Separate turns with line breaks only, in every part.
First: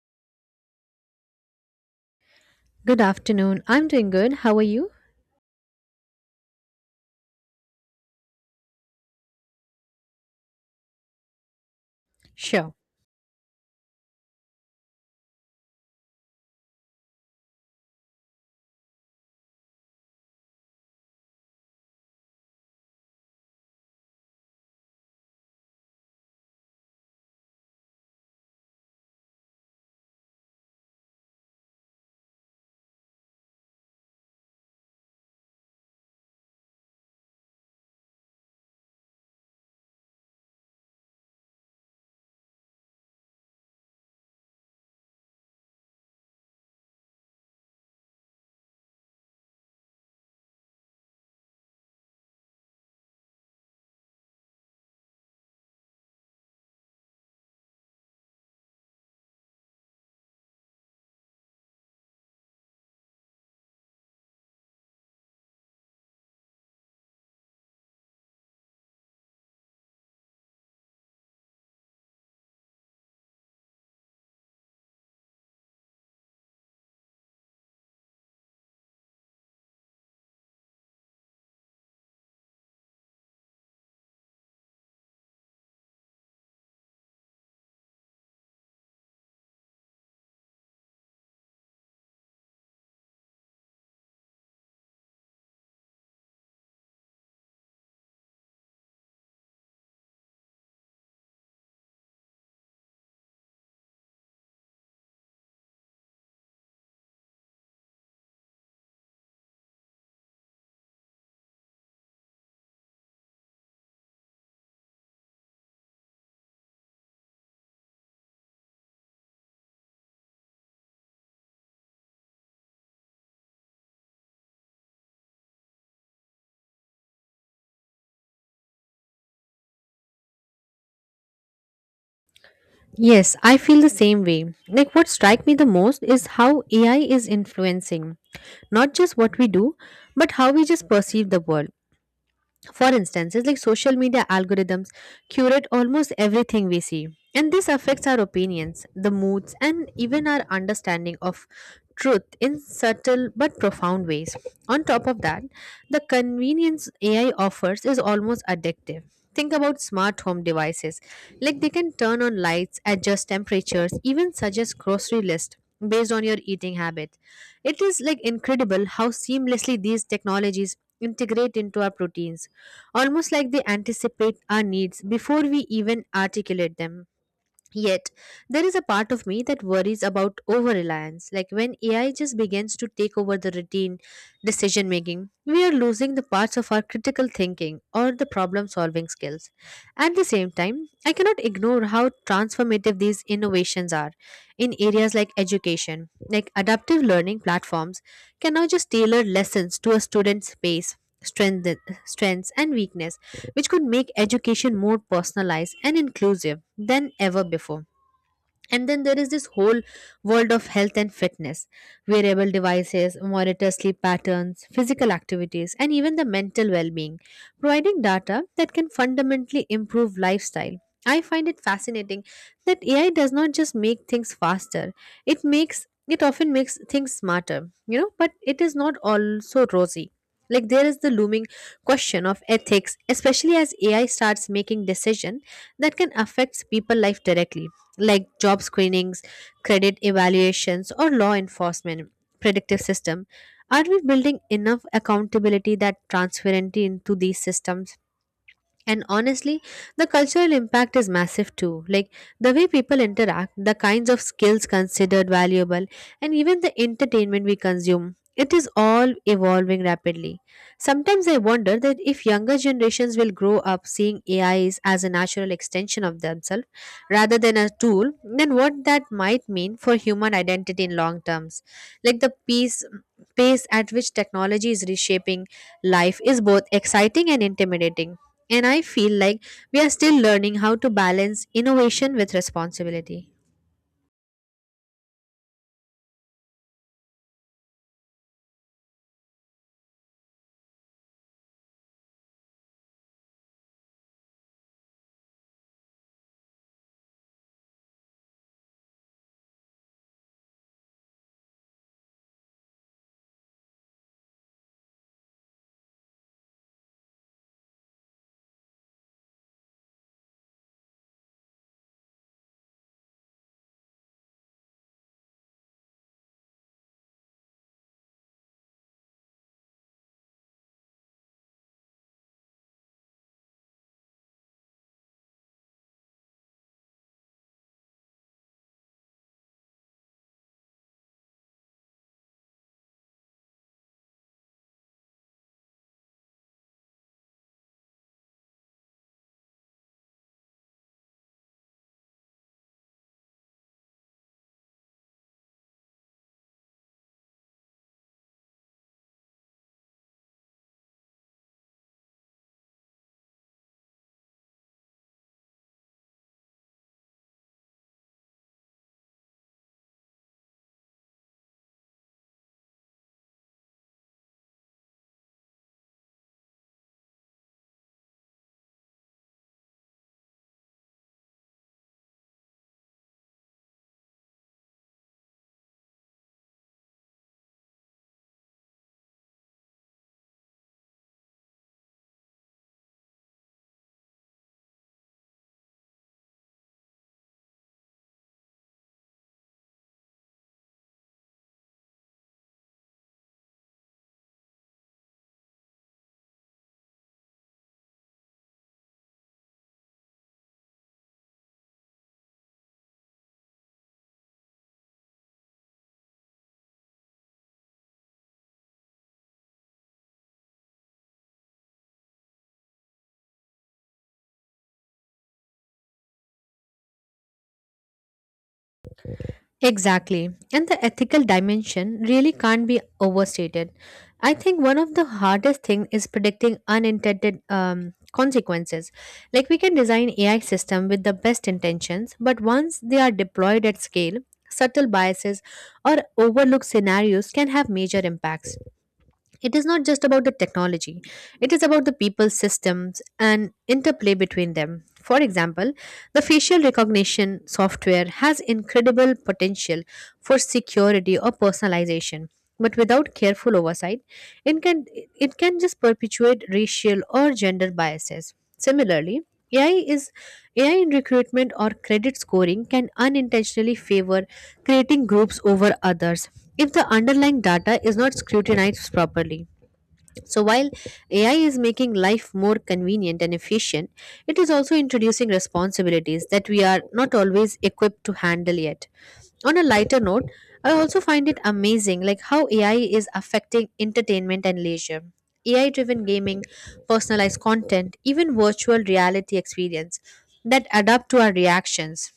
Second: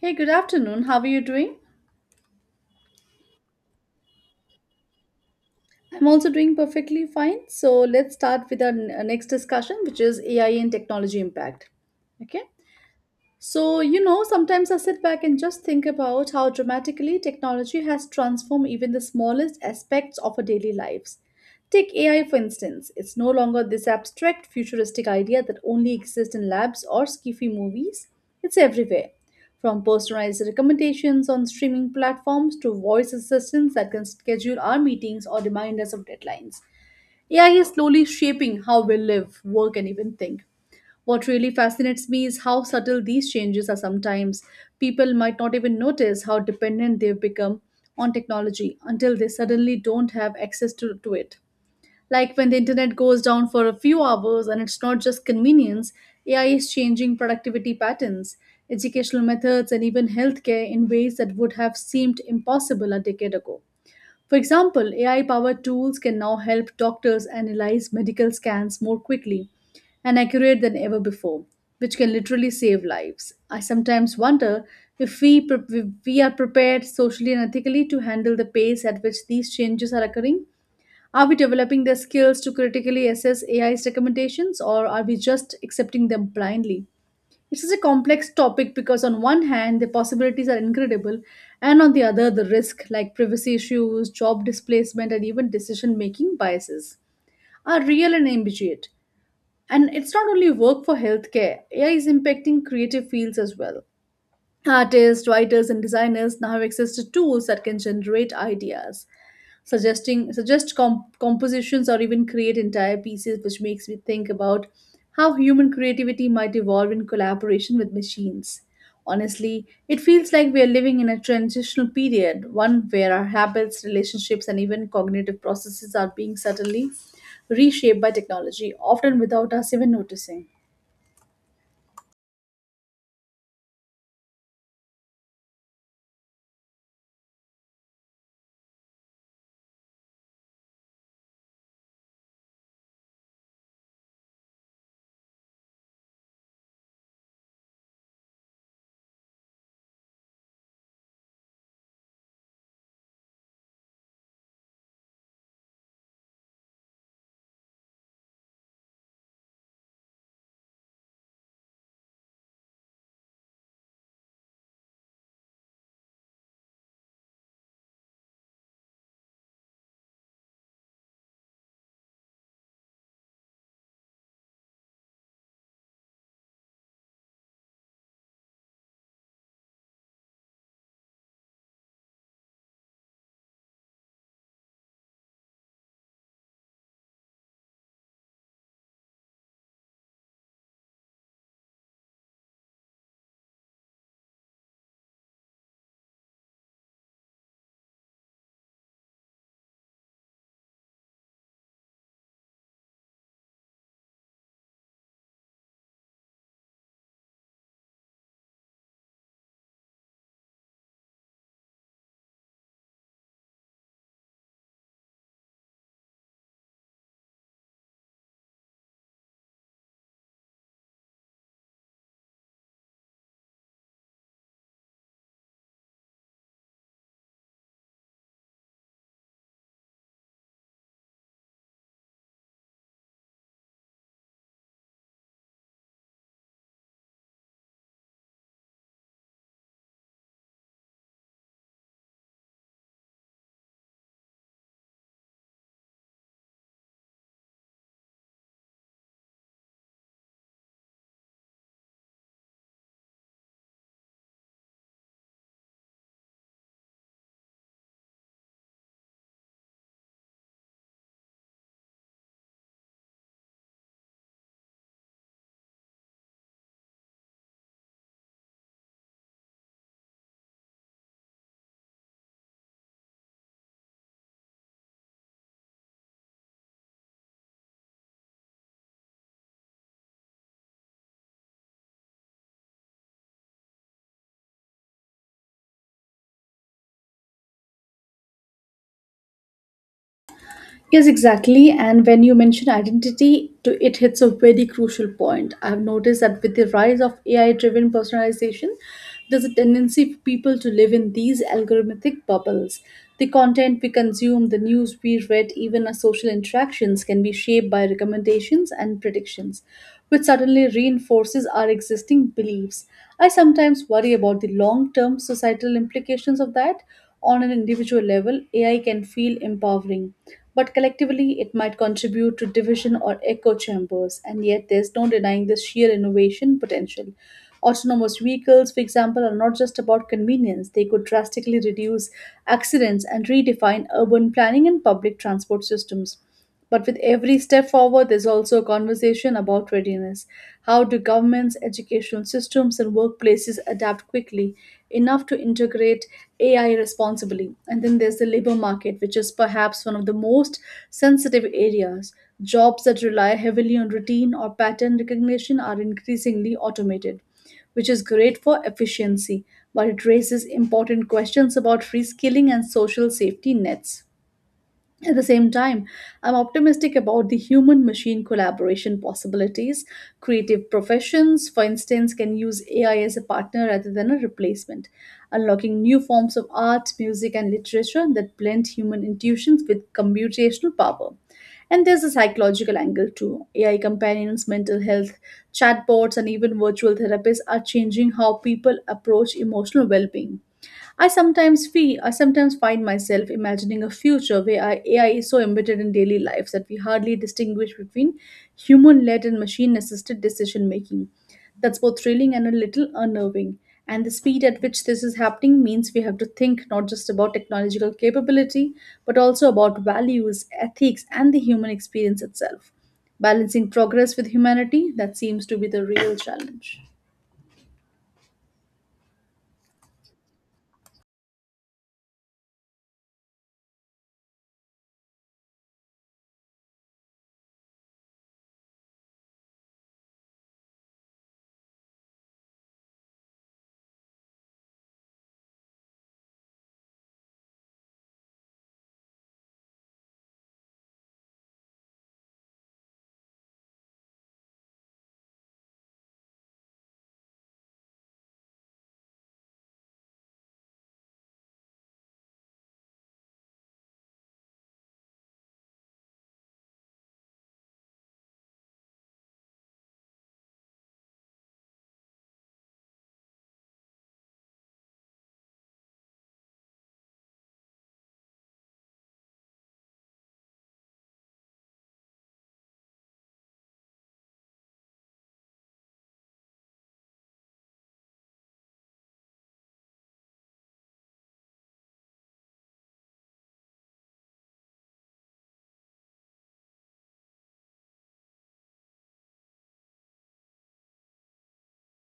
Hey, good afternoon. How are you doing?
Good afternoon. I'm doing good. How are you?
I'm also doing perfectly fine. So let's start with our next discussion, which is AI and technology impact. Okay.
Sure.
Sometimes I sit back and just think about how dramatically technology has transformed even the smallest aspects of our daily lives. Take AI, for instance. It's no longer this abstract, futuristic idea that only exists in labs or skiffy movies. It's everywhere. From personalized recommendations on streaming platforms to voice assistants that can schedule our meetings or remind us of deadlines. AI is slowly shaping how we live, work, and even think. What really fascinates me is how subtle these changes are sometimes. People might not even notice how dependent they've become on technology until they suddenly don't have access to it. Like when the internet goes down for a few hours and it's not just convenience, AI is changing productivity patterns, educational methods, and even healthcare in ways that would have seemed impossible a decade ago. For example, AI powered tools can now help doctors analyze medical scans more quickly and accurate than ever before, which can literally save lives. I sometimes wonder if we are prepared socially and ethically to handle the pace at which these changes are occurring. Are we developing the skills to critically assess AI's recommendations or are we just accepting them blindly? It's a complex topic because, on one hand, the possibilities are incredible, and on the other, the risk, like privacy issues, job displacement, and even decision making biases, are real and immediate. And it's not only work for healthcare, AI is impacting creative fields as well. Artists, writers, and designers now have access to tools that can generate ideas, compositions or even create entire pieces, which makes me think about how human creativity might evolve in collaboration with machines. Honestly, it feels like we are living in a transitional period, one where our habits, relationships, and even cognitive processes are being subtly reshaped by technology, often without us even noticing.
Yes, I feel the same way. Like what strike me the most is how AI is influencing not just what we do, but how we just perceive the world. For instance, it's like social media algorithms curate almost everything we see, and this affects our opinions, the moods, and even our understanding of truth in subtle but profound ways. On top of that, the convenience AI offers is almost addictive. Think about smart home devices. Like they can turn on lights, adjust temperatures, even suggest grocery list based on your eating habit. It is like incredible how seamlessly these technologies integrate into our proteins, almost like they anticipate our needs before we even articulate them. Yet, there is a part of me that worries about over reliance. Like when AI just begins to take over the routine decision making, we are losing the parts of our critical thinking or the problem solving skills. At the same time, I cannot ignore how transformative these innovations are in areas like education. Like adaptive learning platforms can now just tailor lessons to a student's pace, strength, strengths, and weakness, which could make education more personalized and inclusive than ever before. And then there is this whole world of health and fitness, wearable devices, monitor sleep patterns, physical activities, and even the mental well being, providing data that can fundamentally improve lifestyle. I find it fascinating that AI does not just make things faster, it makes it often makes things smarter, you know, but it is not also rosy. Like there is the looming question of ethics, especially as AI starts making decisions that can affect people's life directly, like job screenings, credit evaluations, or law enforcement predictive system. Are we building enough accountability that transparency into these systems? And honestly, the cultural impact is massive too. Like the way people interact, the kinds of skills considered valuable, and even the entertainment we consume. It is all evolving rapidly. Sometimes I wonder that if younger generations will grow up seeing AIs as a natural extension of themselves rather than a tool, then what that might mean for human identity in long terms. Like the pace at which technology is reshaping life is both exciting and intimidating, and I feel like we are still learning how to balance innovation with responsibility.
Yes, exactly. And when you mention identity, to it hits a very crucial point. I've noticed that with the rise of AI-driven personalization, there's a tendency for people to live in these algorithmic bubbles. The content we consume, the news we read, even our social interactions can be shaped by recommendations and predictions, which suddenly reinforces our existing beliefs. I sometimes worry about the long-term societal implications of that. On an individual level, AI can feel empowering but collectively it might contribute to division or echo chambers. And yet, there's no denying the sheer innovation potential. Autonomous vehicles, for example, are not just about convenience, they could drastically reduce accidents and redefine urban planning and public transport systems. But with every step forward, there's also a conversation about readiness. How do governments, educational systems, and workplaces adapt quickly enough to integrate AI responsibly? And then there's the labor market, which is perhaps one of the most sensitive areas. Jobs that rely heavily on routine or pattern recognition are increasingly automated, which is great for efficiency, but it raises important questions about reskilling and social safety nets. At the same time, I'm optimistic about the human machine collaboration possibilities. Creative professions, for instance, can use AI as a partner rather than a replacement, unlocking new forms of art, music, and literature that blend human intuitions with computational power. And there's a psychological angle too. AI companions, mental health, chatbots, and even virtual therapists are changing how people approach emotional well being. I sometimes find myself imagining a future where our AI is so embedded in daily lives that we hardly distinguish between human-led and machine-assisted decision making. That's both thrilling and a little unnerving. And the speed at which this is happening means we have to think not just about technological capability, but also about values, ethics, and the human experience itself. Balancing progress with humanity, that seems to be the real challenge.
Exactly. And the ethical dimension really can't be overstated. I think one of the hardest thing is predicting unintended consequences. Like we can design AI system with the best intentions, but once they are deployed at scale, subtle biases or overlooked scenarios can have major impacts. It is not just about the technology, it is about the people, systems and interplay between them. For example, the facial recognition software has incredible potential for security or personalization, but without careful oversight, it can just perpetuate racial or gender biases. Similarly, AI is AI in recruitment or credit scoring can unintentionally favor creating groups over others if the underlying data is not scrutinized properly. So while AI is making life more convenient and efficient, it is also introducing responsibilities that we are not always equipped to handle yet. On a lighter note, I also find it amazing like how AI is affecting entertainment and leisure. AI driven gaming, personalized content, even virtual reality experience that adapt to our reactions,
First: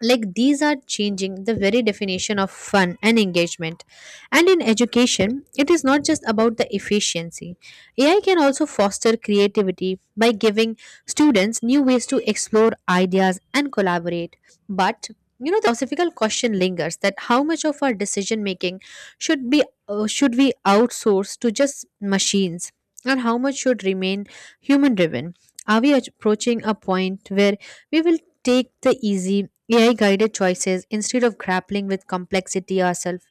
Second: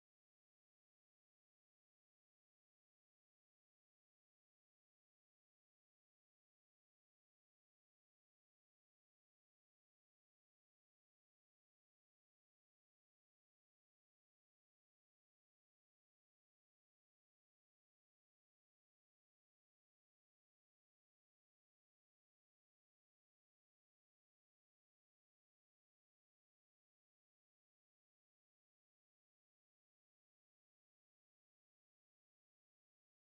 like these are changing the very definition of fun and engagement. And in education, it is not just about the efficiency. AI can also foster creativity by giving students new ways to explore ideas and collaborate. But, you know, the philosophical question lingers, that how much of our decision making should be, should we outsource to just machines, and how much should remain human driven? Are we approaching a point where we will take the easy AI guided choices instead of grappling with complexity ourselves?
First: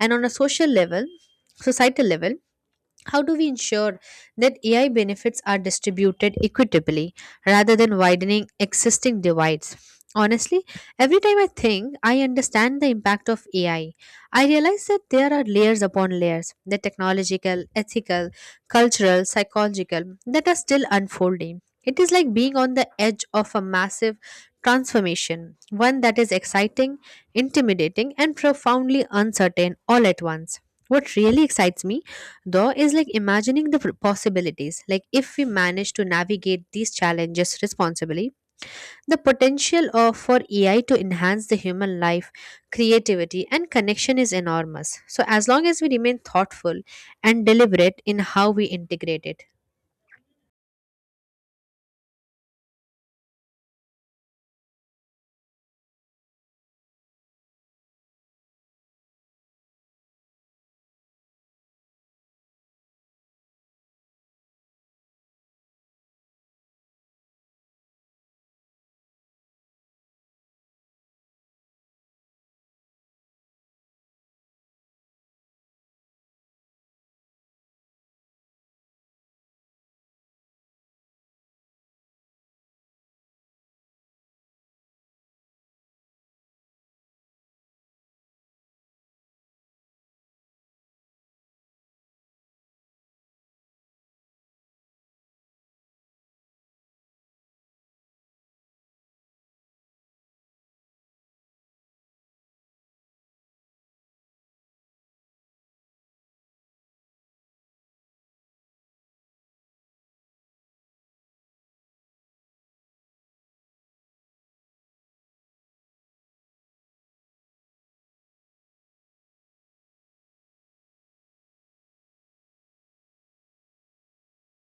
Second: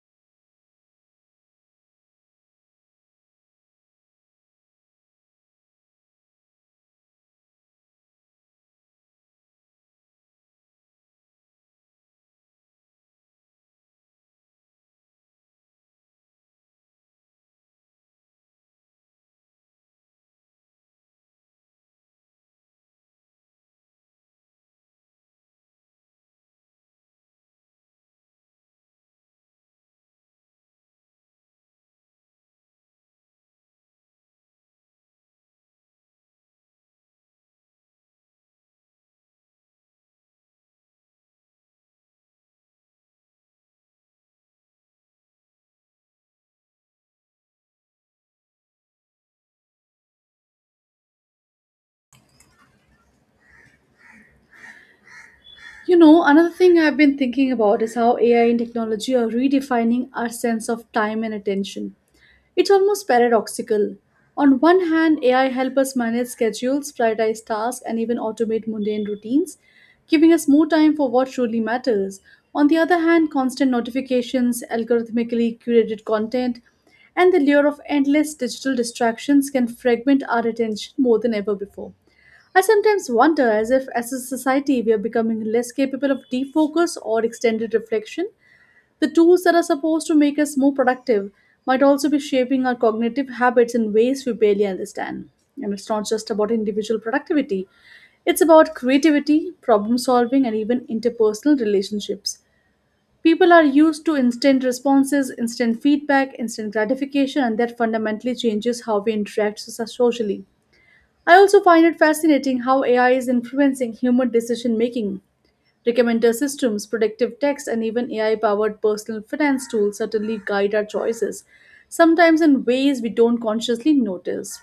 And on a social level, societal level, how do we ensure that AI benefits are distributed equitably rather than widening existing divides? Honestly, every time I think I understand the impact of AI, I realize that there are layers upon layers, the technological, ethical, cultural, psychological, that are still unfolding. It is like being on the edge of a massive transformation, one that is exciting, intimidating, and profoundly uncertain all at once. What really excites me though is like imagining the possibilities, like if we manage to navigate these challenges responsibly, the potential of for AI to enhance the human life, creativity and connection is enormous, so as long as we remain thoughtful and deliberate in how we integrate it.
You know, another thing I've been thinking about is how AI and technology are redefining our sense of time and attention. It's almost paradoxical. On one hand, AI helps us manage schedules, prioritize tasks, and even automate mundane routines, giving us more time for what truly matters. On the other hand, constant notifications, algorithmically curated content, and the lure of endless digital distractions can fragment our attention more than ever before. I sometimes wonder as if, as a society, we are becoming less capable of deep focus or extended reflection. The tools that are supposed to make us more productive might also be shaping our cognitive habits in ways we barely understand. And it's not just about individual productivity, it's about creativity, problem solving, and even interpersonal relationships. People are used to instant responses, instant feedback, instant gratification, and that fundamentally changes how we interact socially. I also find it fascinating how AI is influencing human decision making. Recommender systems, predictive text, and even AI powered personal finance tools certainly guide our choices, sometimes in ways we don't consciously notice.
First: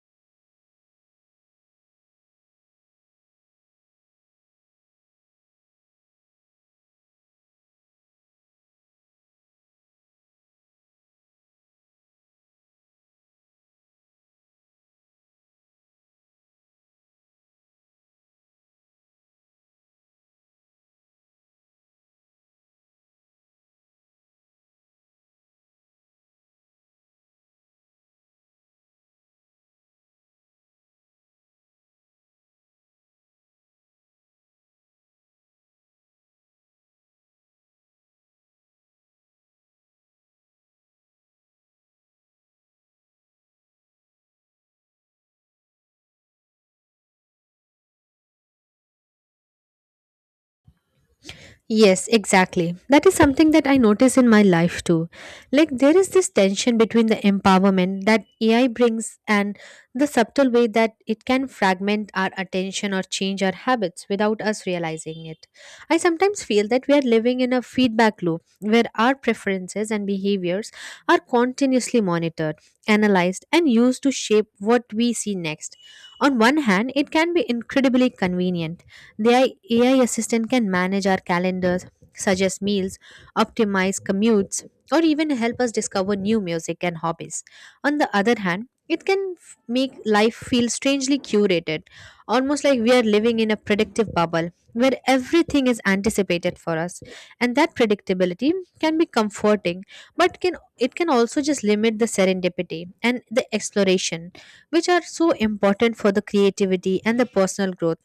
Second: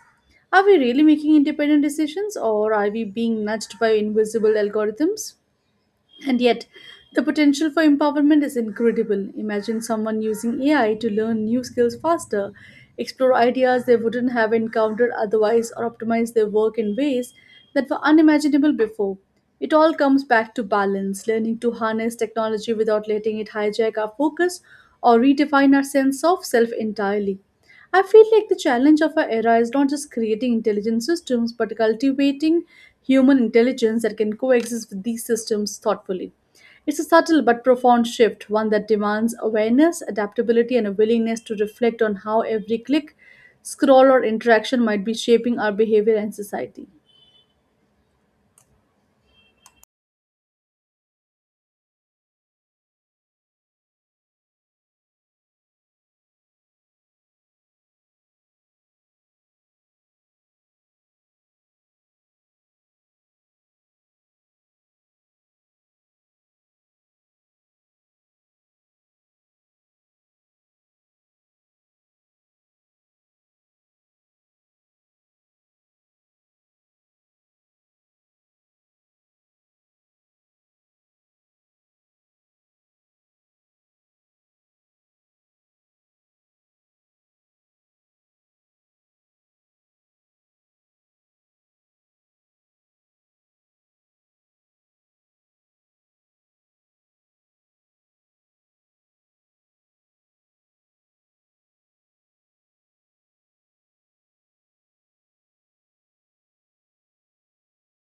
Are we really making independent decisions or are we being nudged by invisible algorithms? And yet, the potential for empowerment is incredible. Imagine someone using AI to learn new skills faster, explore ideas they wouldn't have encountered otherwise, or optimize their work in ways that were unimaginable before. It all comes back to balance, learning to harness technology without letting it hijack our focus or redefine our sense of self entirely. I feel like the challenge of our era is not just creating intelligent systems, but cultivating human intelligence that can coexist with these systems thoughtfully. It's a subtle but profound shift, one that demands awareness, adaptability, and a willingness to reflect on how every click, scroll, or interaction might be shaping our behavior and society.
Yes, exactly. That is something that I notice in my life too. Like, there is this tension between the empowerment that AI brings and the subtle way that it can fragment our attention or change our habits without us realizing it. I sometimes feel that we are living in a feedback loop where our preferences and behaviors are continuously monitored, analyzed, and used to shape what we see next. On one hand, it can be incredibly convenient. The AI assistant can manage our calendars, suggest meals, optimize commutes, or even help us discover new music and hobbies. On the other hand, it can make life feel strangely curated, almost like we are living in a predictive bubble where everything is anticipated for us. And that predictability can be comforting, but can also just limit the serendipity and the exploration, which are so important for the creativity and the personal growth.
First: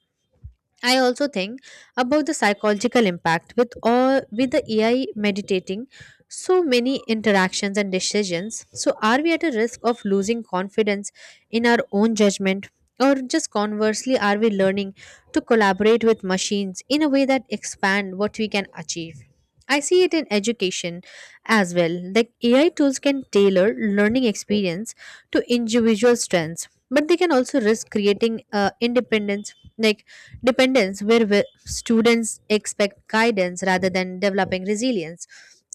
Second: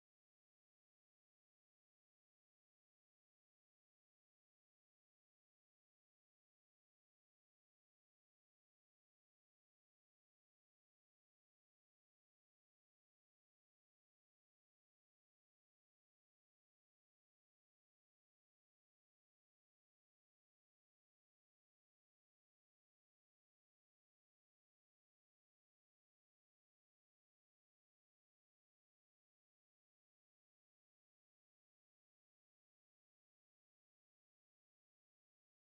I also think about the psychological impact, with all with the AI meditating so many interactions and decisions. So are we at a risk of losing confidence in our own judgment? Or just conversely, are we learning to collaborate with machines in a way that expand what we can achieve? I see it in education as well. Like AI tools can tailor learning experience to individual strengths, but they can also risk creating independence like dependence, where students expect guidance rather than developing resilience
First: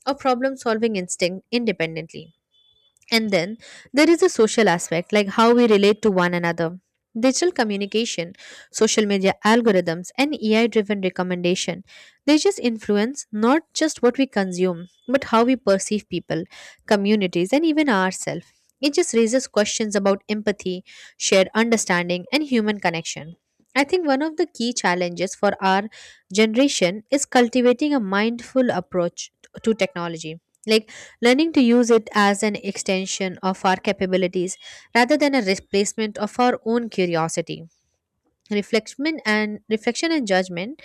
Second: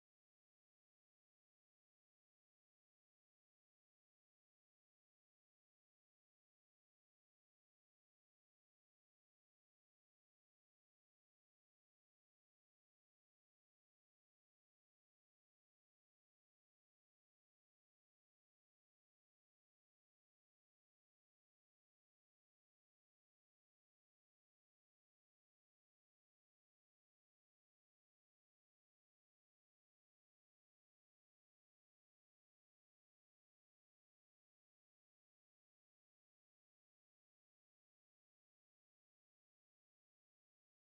or problem solving instinct independently. And then there is a social aspect, like how we relate to one another. Digital communication, social media algorithms, and AI driven recommendation. They just influence not just what we consume, but how we perceive people, communities, and even ourselves. It just raises questions about empathy, shared understanding, and human connection. I think one of the key challenges for our generation is cultivating a mindful approach to technology. Like learning to use it as an extension of our capabilities rather than a replacement of our own curiosity. Reflection and judgment.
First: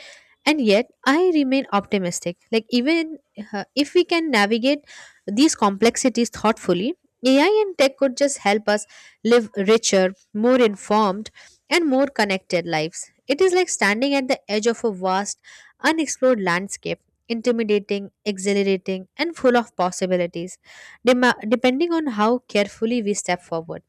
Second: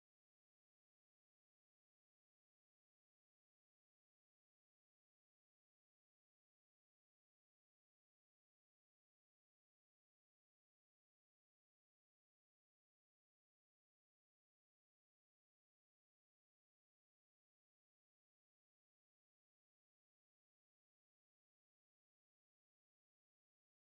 And yet, I remain optimistic. Like, even if we can navigate these complexities thoughtfully, AI and tech could just help us live richer, more informed, and more connected lives. It is like standing at the edge of a vast unexplored landscape, intimidating, exhilarating, and full of possibilities, depending on how carefully we step forward.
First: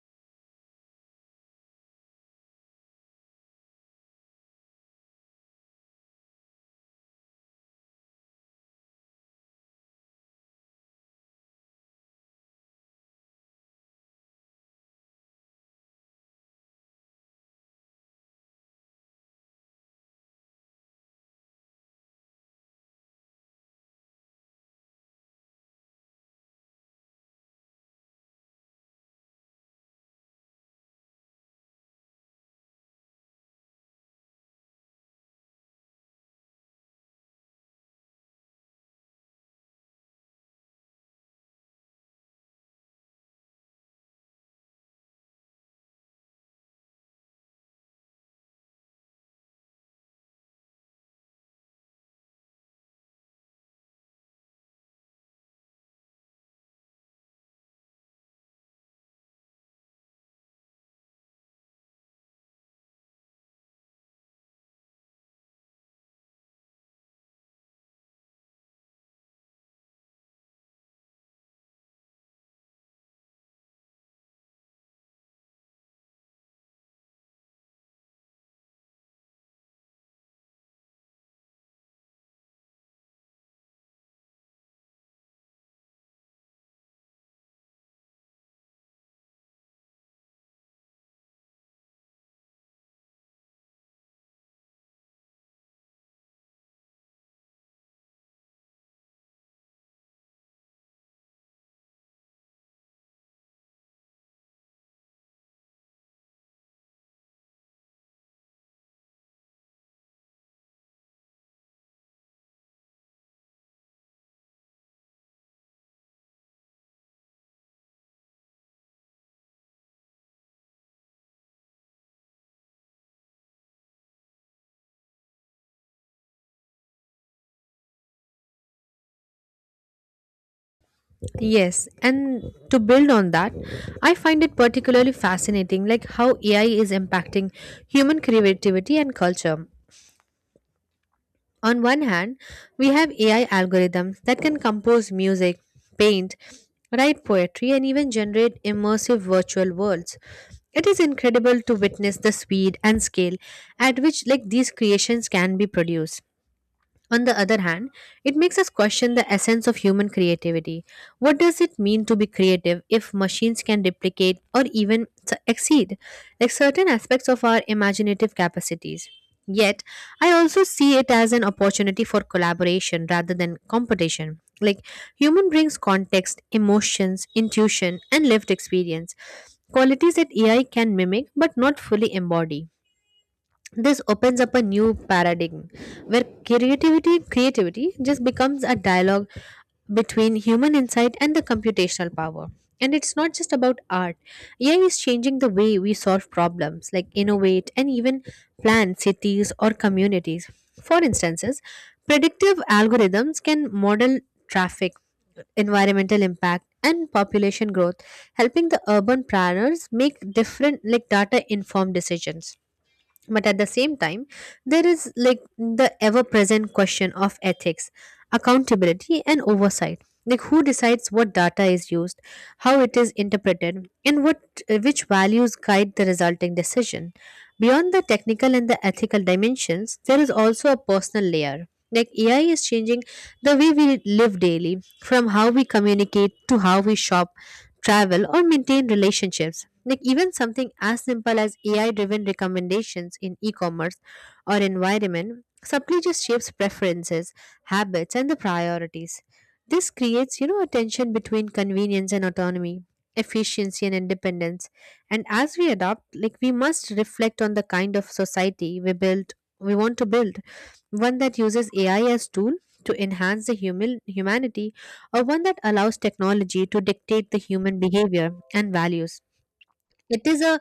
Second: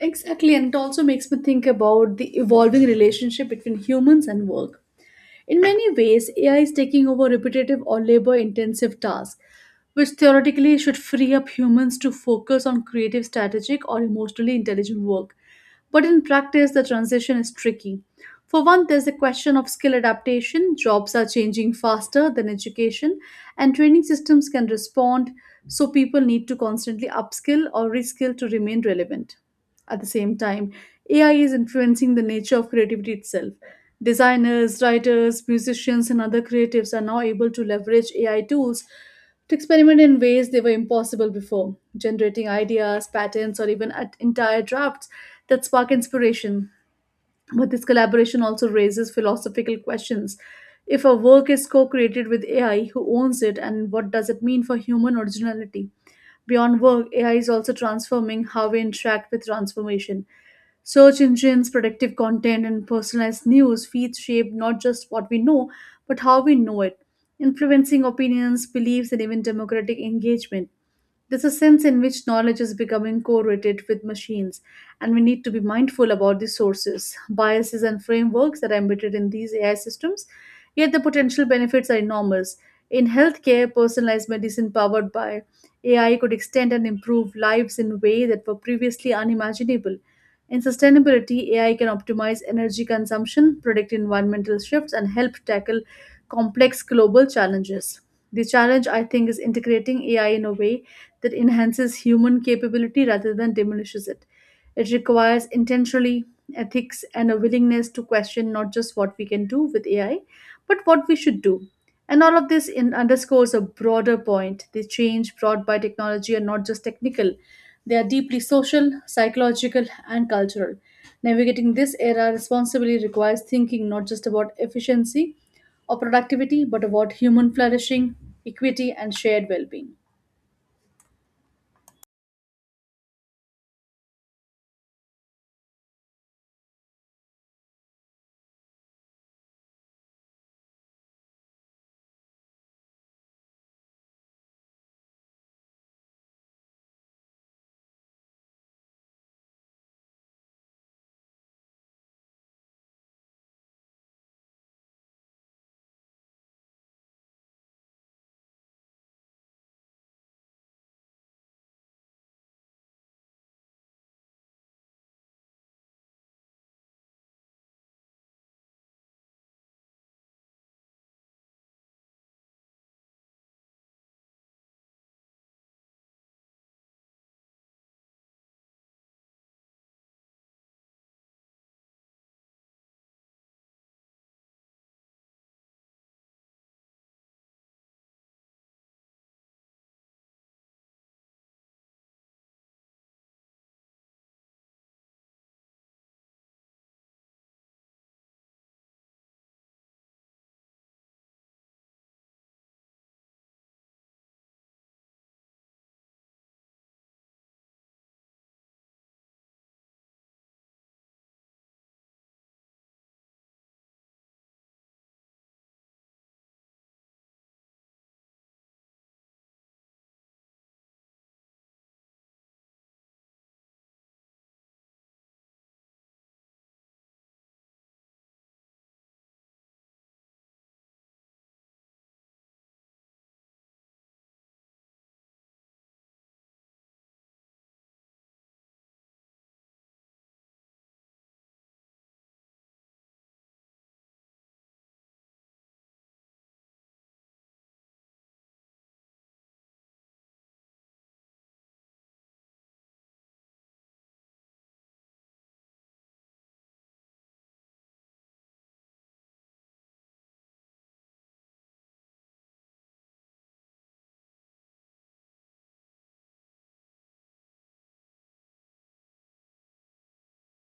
Exactly, and it also makes me think about the evolving relationship between humans and work. In many ways, AI is taking over repetitive or labor intensive tasks, which theoretically should free up humans to focus on creative, strategic, or emotionally intelligent work. But in practice, the transition is tricky. For one, there's the question of skill adaptation. Jobs are changing faster than education, and training systems can respond, so people need to constantly upskill or reskill to remain relevant. At the same time, AI is influencing the nature of creativity itself. Designers, writers, musicians, and other creatives are now able to leverage AI tools to experiment in ways they were impossible before, generating ideas, patterns, or even at entire drafts that spark inspiration. But this collaboration also raises philosophical questions. If a work is co created with AI, who owns it and what does it mean for human originality? Beyond work, AI is also transforming how we interact with transformation. Search engines, predictive content, and personalized news feeds shape not just what we know, but how we know it, influencing opinions, beliefs, and even democratic engagement. There's a sense in which knowledge is becoming correlated with machines, and we need to be mindful about the sources, biases, and frameworks that are embedded in these AI systems. Yet the potential benefits are enormous. In healthcare, personalized medicine powered by AI could extend and improve lives in ways that were previously unimaginable. In sustainability, AI can optimize energy consumption, predict environmental shifts, and help tackle complex global challenges. The challenge, I think, is integrating AI in a way that enhances human capability rather than diminishes it. It requires intentionally ethics and a willingness to question not just what we can do with AI, but what we should do. And all of this in underscores a broader point. The change brought by technology are not just technical, they are deeply social, psychological, and cultural. Navigating this era responsibly requires thinking not just about efficiency or productivity, but about human flourishing, equity, and shared well being.
Yes, and to build on that, I find it particularly fascinating like how AI is impacting human creativity and culture. On one hand, we have AI algorithms that can compose music, paint, write poetry, and even generate immersive virtual worlds. It is incredible to witness the speed and scale at which like these creations can be produced. On the other hand, it makes us question the essence of human creativity. What does it mean to be creative if machines can replicate or even exceed like certain aspects of our imaginative capacities? Yet, I also see it as an opportunity for collaboration rather than competition. Like human brings context, emotions, intuition, and lived experience, qualities that AI can mimic but not fully embody. This opens up a new paradigm where creativity just becomes a dialogue between human insight and the computational power. And it's not just about art. AI is changing the way we solve problems, like innovate and even plan cities or communities. For instances, predictive algorithms can model traffic, environmental impact, and population growth, helping the urban planners make different, like, data informed decisions. But at the same time, there is like the ever present question of ethics, accountability and oversight, like who decides what data is used, how it is interpreted, and what, which values guide the resulting decision. Beyond the technical and the ethical dimensions, there is also a personal layer, like AI is changing the way we live daily, from how we communicate to how we shop, travel, or maintain relationships. Like even something as simple as AI driven recommendations in e commerce or environment subtly just shapes preferences, habits, and the priorities. This creates, you know, a tension between convenience and autonomy, efficiency and independence. And as we adopt, like we must reflect on the kind of society we build, we want to build one that uses AI as tool to enhance the humanity, or one that allows technology to dictate the human behavior and values. It is a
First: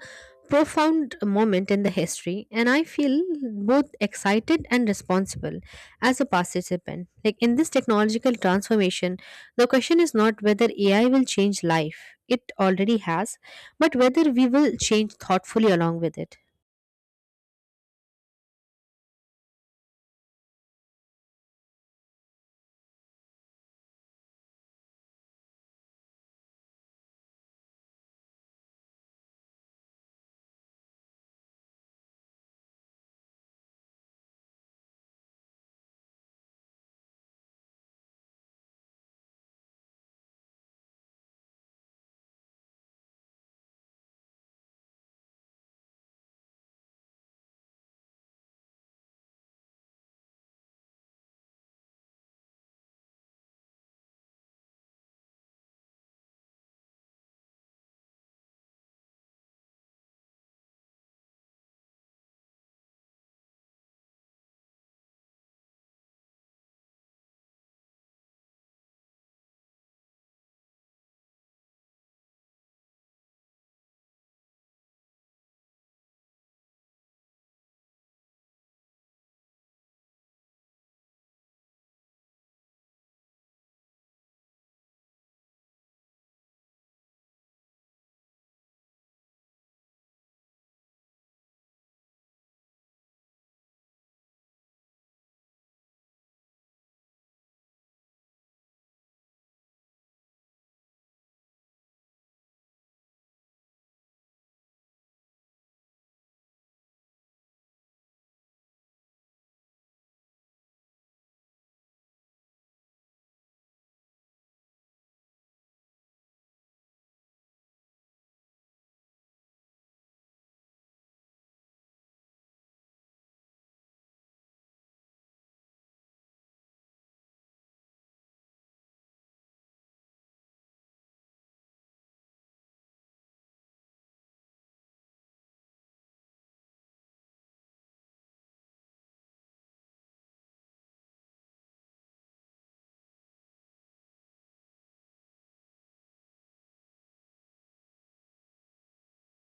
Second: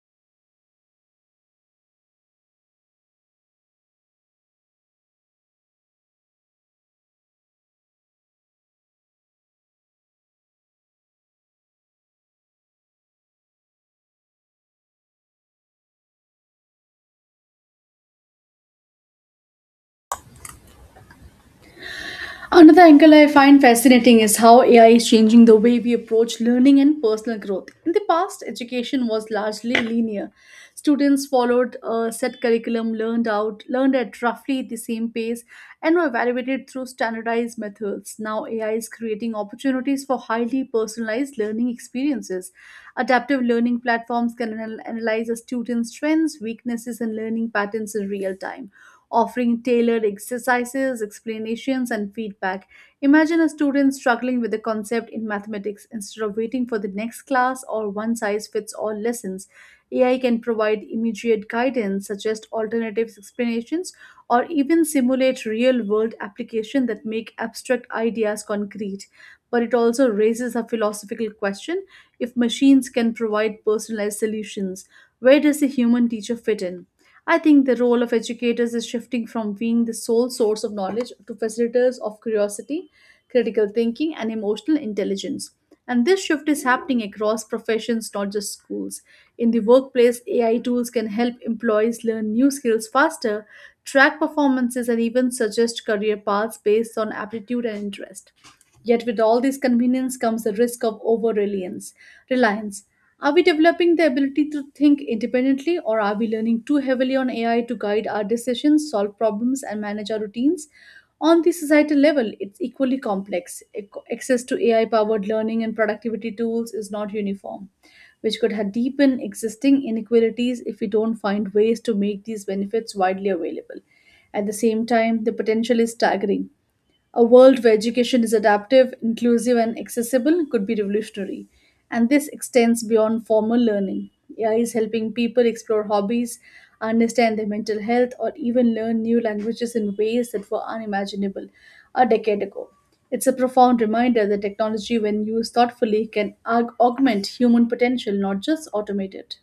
profound moment in the history, and I feel both excited and responsible as a participant. Like in this technological transformation, the question is not whether AI will change life, it already has, but whether we will change thoughtfully along with it.
Another angle I find fascinating is how AI is changing the way we approach learning and personal growth. In the past, education was largely linear. Students followed a set curriculum, learned at roughly the same pace, and were evaluated through standardized methods. Now, AI is creating opportunities for highly personalized learning experiences. Adaptive learning platforms can analyze a student's strengths, weaknesses, and learning patterns in real time, offering tailored exercises, explanations, and feedback. Imagine a student struggling with a concept in mathematics instead of waiting for the next class or one size fits all lessons. AI can provide immediate guidance, suggest alternative explanations, or even simulate real world application that make abstract ideas concrete. But it also raises a philosophical question: if machines can provide personalized solutions, where does the human teacher fit in? I think the role of educators is shifting from being the sole source of knowledge to facilitators of curiosity, critical thinking, and emotional intelligence. And this shift is happening across professions, not just schools. In the workplace, AI tools can help employees learn new skills faster, track performances, and even suggest career paths based on aptitude and interest. Yet with all this convenience comes the risk of over reliance. Reliance. Are we developing the ability to think independently, or are we leaning too heavily on AI to guide our decisions, solve problems, and manage our routines? On the societal level, it's equally complex. Access to AI powered learning and productivity tools is not uniform, which could have deepened existing inequalities if we don't find ways to make these benefits widely available. At the same time, the potential is staggering. A world where education is adaptive, inclusive, and accessible could be revolutionary. And this extends beyond formal learning. AI is helping people explore hobbies, understand their mental health, or even learn new languages in ways that were unimaginable a decade ago. It's a profound reminder that technology, when used thoughtfully, can augment human potential, not just automate it.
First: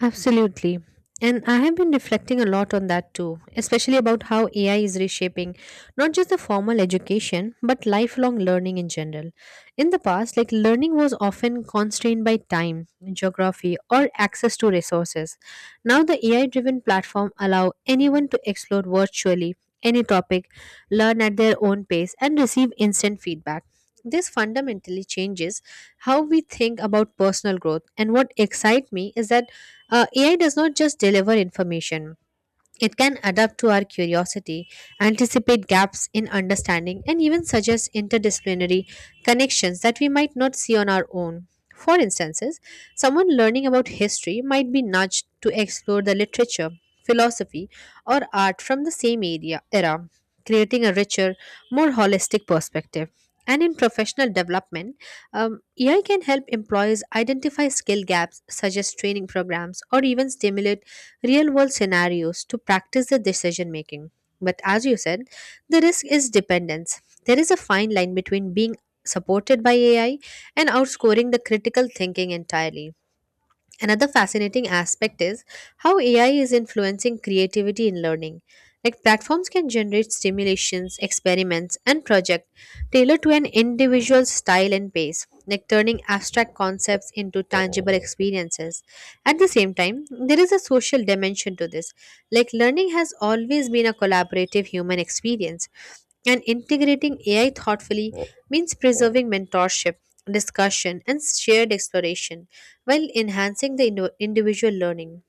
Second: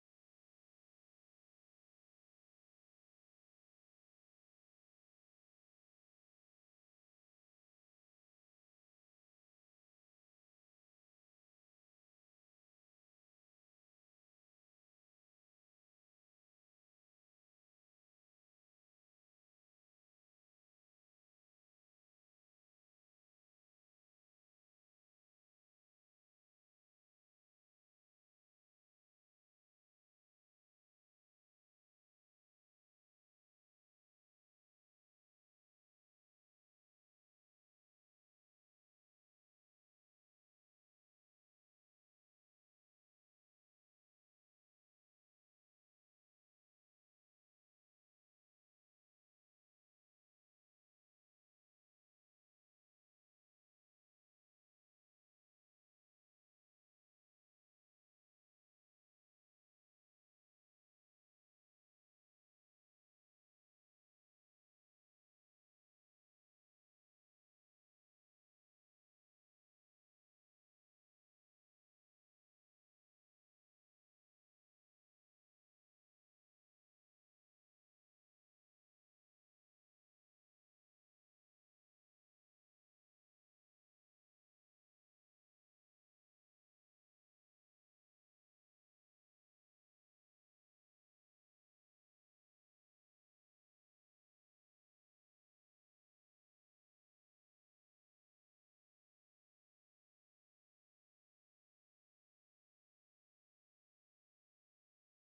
Absolutely. And I have been reflecting a lot on that too, especially about how AI is reshaping not just the formal education, but lifelong learning in general. In the past, like learning was often constrained by time, geography, or access to resources. Now the AI driven platform allow anyone to explore virtually any topic, learn at their own pace, and receive instant feedback. This fundamentally changes how we think about personal growth. And what excites me is that AI does not just deliver information, it can adapt to our curiosity, anticipate gaps in understanding, and even suggest interdisciplinary connections that we might not see on our own. For instances, someone learning about history might be nudged to explore the literature, philosophy, or art from the same era, creating a richer, more holistic perspective. And in professional development, AI can help employers identify skill gaps, suggest training programs, or even stimulate real world scenarios to practice the decision making. But as you said, the risk is dependence. There is a fine line between being supported by AI and outscoring the critical thinking entirely. Another fascinating aspect is how AI is influencing creativity in learning. Like platforms can generate stimulations, experiments, and projects tailored to an individual's style and pace, like turning abstract concepts into tangible experiences. At the same time, there is a social dimension to this. Like learning has always been a collaborative human experience, and integrating AI thoughtfully means preserving mentorship, discussion, and shared exploration while enhancing the individual learning.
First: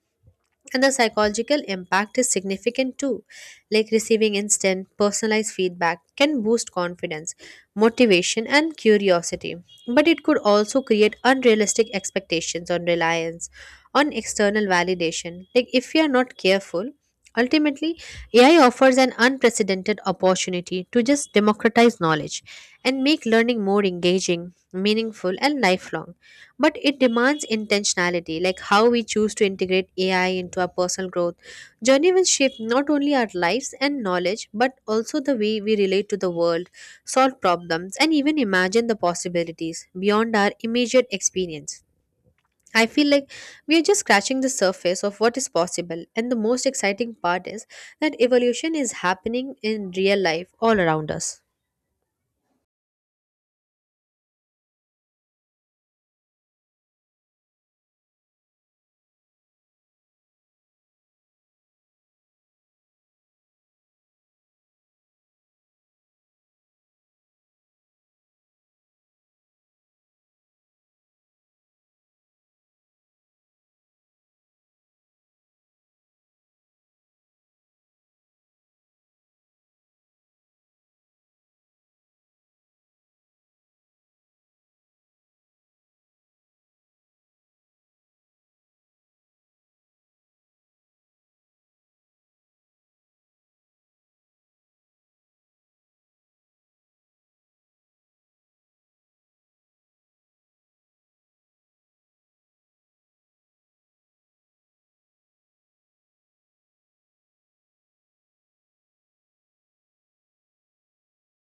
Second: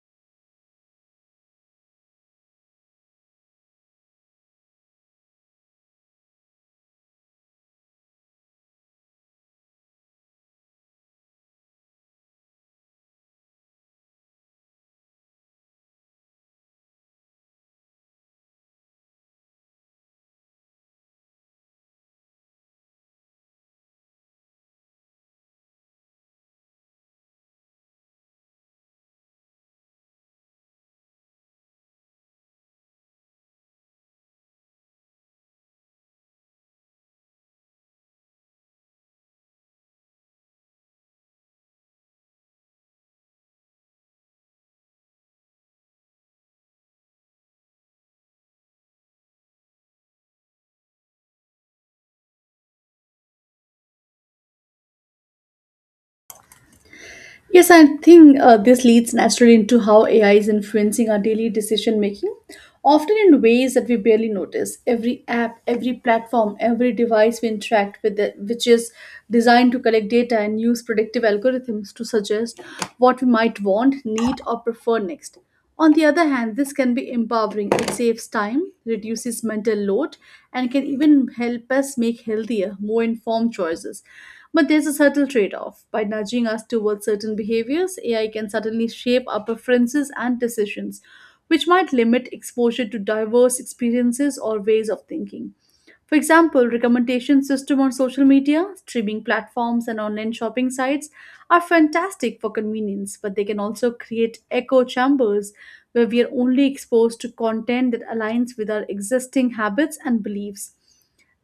And the psychological impact is significant too. Like receiving instant, personalized feedback can boost confidence, motivation, and curiosity. But it could also create unrealistic expectations on reliance, on external validation. Like if we are not careful, ultimately, AI offers an unprecedented opportunity to just democratize knowledge and make learning more engaging, meaningful, and lifelong but it demands intentionality like how we choose to integrate ai into our personal growth journey will shape not only our lives and knowledge but also the way we relate to the world solve problems and even imagine the possibilities beyond our immediate experience. I feel like we are just scratching the surface of what is possible, and the most exciting part is that evolution is happening in real life all around us.
Yes, I think this leads naturally into how AI is influencing our daily decision making, often in ways that we barely notice. Every app, every platform, every device we interact with, it, which is designed to collect data and use predictive algorithms to suggest what we might want, need, or prefer next. On the other hand, this can be empowering. It saves time, reduces mental load, and can even help us make healthier, more informed choices. But there's a subtle trade off. By nudging us towards certain behaviors, AI can suddenly shape our preferences and decisions, which might limit exposure to diverse experiences or ways of thinking. For example, recommendation system on social media, streaming platforms, and online shopping sites are fantastic for convenience, but they can also create echo chambers where we are only exposed to content that aligns with our existing habits and beliefs.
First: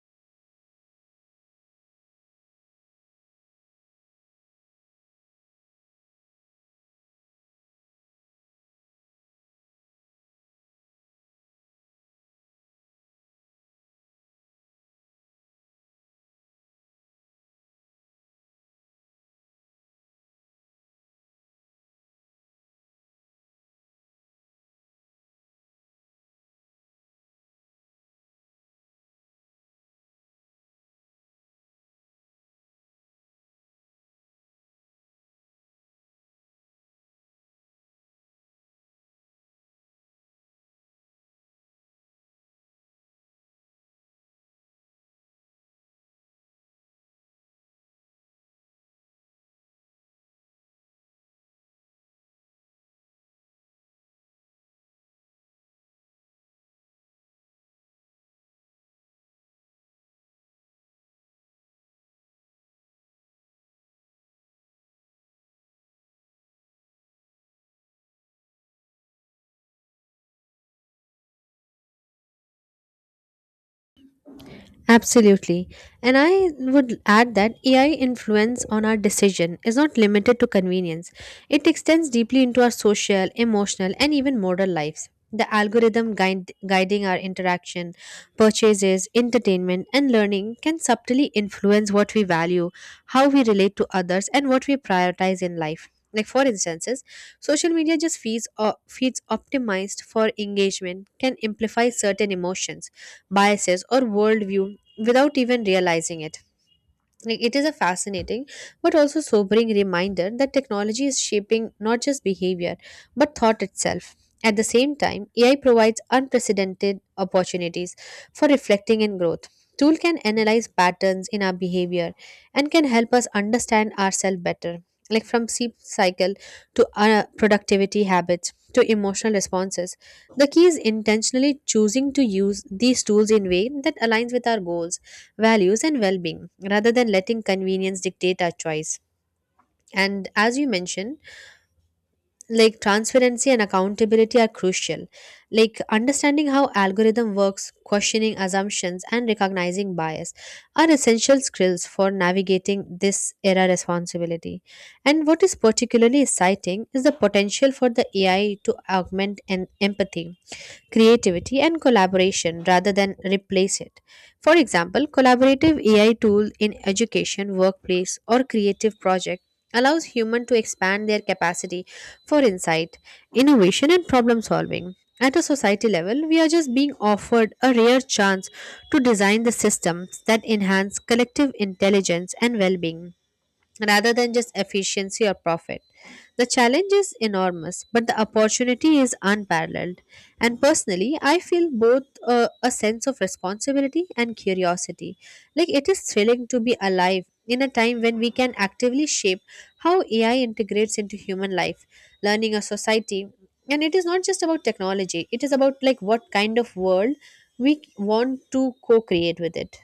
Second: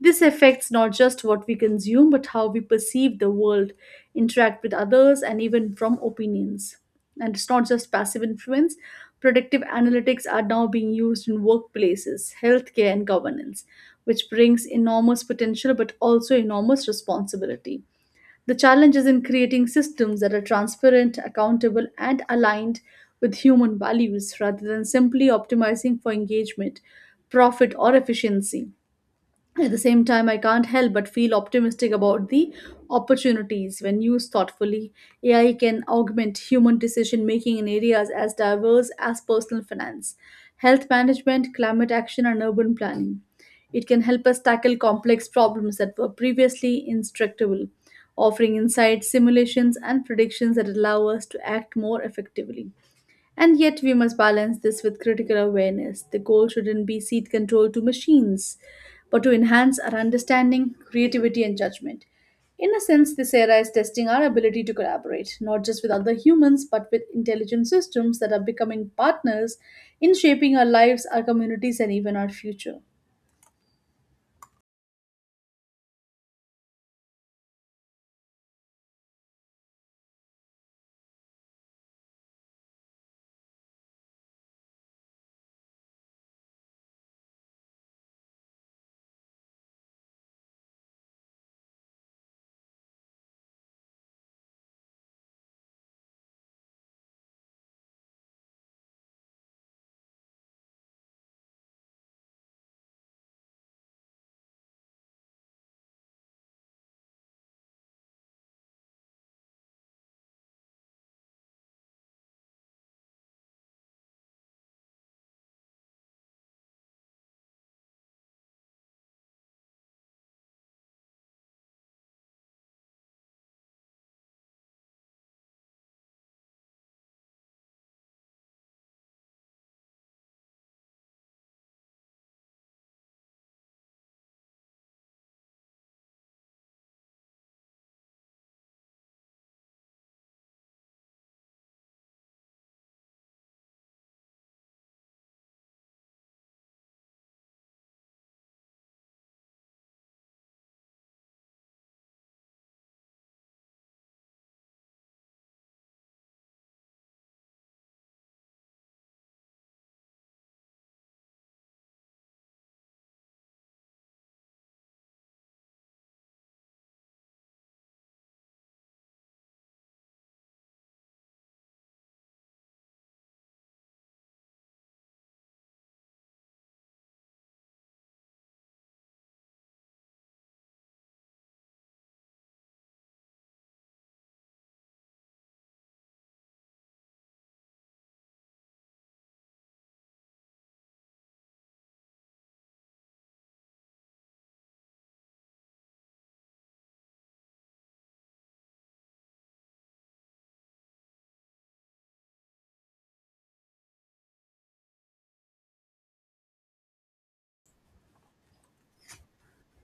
This affects not just what we consume, but how we perceive the world, interact with others, and even from opinions. And it's not just passive influence. Predictive analytics are now being used in workplaces, healthcare, and governance, which brings enormous potential but also enormous responsibility. The challenge is in creating systems that are transparent, accountable, and aligned with human values rather than simply optimizing for engagement, profit, or efficiency. At the same time, I can't help but feel optimistic about the opportunities when used thoughtfully. AI can augment human decision making in areas as diverse as personal finance, health management, climate action, and urban planning. It can help us tackle complex problems that were previously intractable, offering insights, simulations, and predictions that allow us to act more effectively. And yet, we must balance this with critical awareness. The goal shouldn't be seed control to machines, but to enhance our understanding, creativity, and judgment. In a sense, this era is testing our ability to collaborate, not just with other humans, but with intelligent systems that are becoming partners in shaping our lives, our communities, and even our future.
Absolutely. And I would add that AI influence on our decision is not limited to convenience. It extends deeply into our social, emotional, and even moral lives. The guiding our interaction, purchases, entertainment, and learning can subtly influence what we value, how we relate to others, and what we prioritize in life. Like, for instances, social media just feeds, or feeds optimized for engagement can amplify certain emotions biases or worldview without even realizing it. Like, it is a fascinating but also sobering reminder that technology is shaping not just behavior but thought itself. At the same time, AI provides unprecedented opportunities for reflecting and growth. Tool can analyze patterns in our behavior and can help us understand ourselves better, like from sleep cycle to our productivity habits to emotional responses. The key is intentionally choosing to use these tools in way that aligns with our goals values, and well being, rather than letting convenience dictate our choice. And as you mentioned, like transparency and accountability are crucial. Like understanding how algorithm works, questioning assumptions, and recognizing bias are essential skills for navigating this era responsibility. And what is particularly exciting is the potential for the AI to augment an empathy creativity and collaboration rather than replace it. For example, collaborative AI tool in education, workplace, or creative project allows human to expand their capacity for insight, innovation, and problem solving. At a society level, we are just being offered a rare chance to design the systems that enhance collective intelligence and well-being rather than just efficiency or profit. The challenge is enormous, but the opportunity is unparalleled. And personally, I feel both a sense of responsibility and curiosity. Like it is thrilling to be alive in a time when we can actively shape how AI integrates into human life, learning a society. And it is not just about technology, it is about like what kind of world we want to co create with it.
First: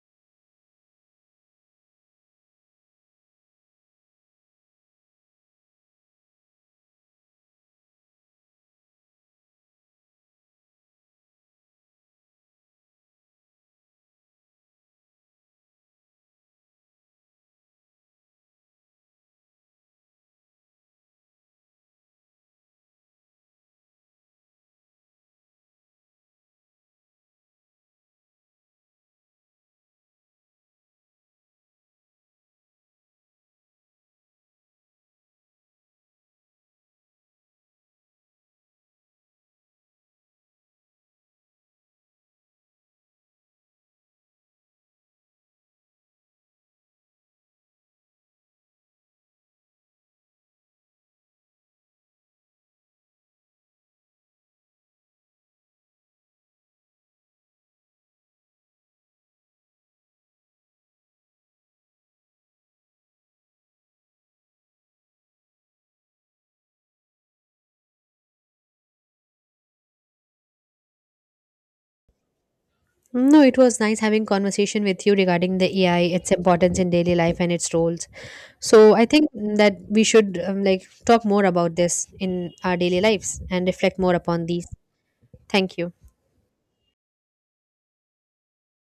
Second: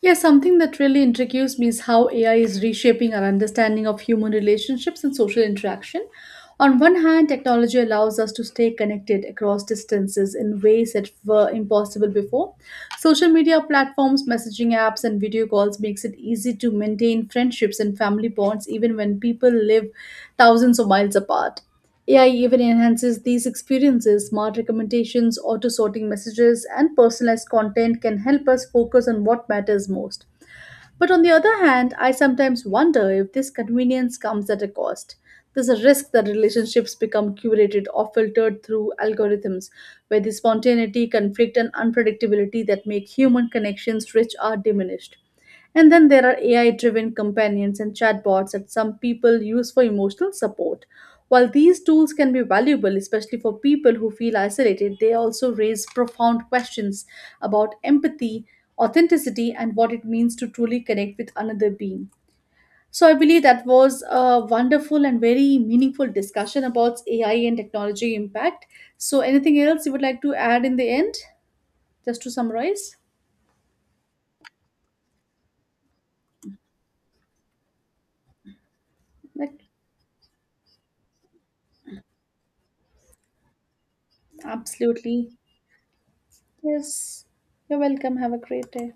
Yeah, something that really intrigues me is how AI is reshaping our understanding of human relationships and social interaction. On one hand, technology allows us to stay connected across distances in ways that were impossible before. Social media platforms, messaging apps, and video calls makes it easy to maintain friendships and family bonds even when people live thousands of miles apart. AI even enhances these experiences. Smart recommendations, auto sorting messages, and personalized content can help us focus on what matters most. But on the other hand, I sometimes wonder if this convenience comes at a cost. There's a risk that relationships become curated or filtered through algorithms, where the spontaneity, conflict, and unpredictability that make human connections rich are diminished. And then there are AI driven companions and chatbots that some people use for emotional support. While these tools can be valuable, especially for people who feel isolated, they also raise profound questions about empathy, authenticity, and what it means to truly connect with another being. So I believe that was a wonderful and very meaningful discussion about AI and technology impact. So anything else you would like to add in the end, just to summarize?
No, it was nice having conversation with you regarding the AI, its importance in daily life and its roles. So I think
Like,
that we should like talk more about this in our daily lives and reflect more upon these.
absolutely.
Thank you.
Yes. You're welcome. Have a great day.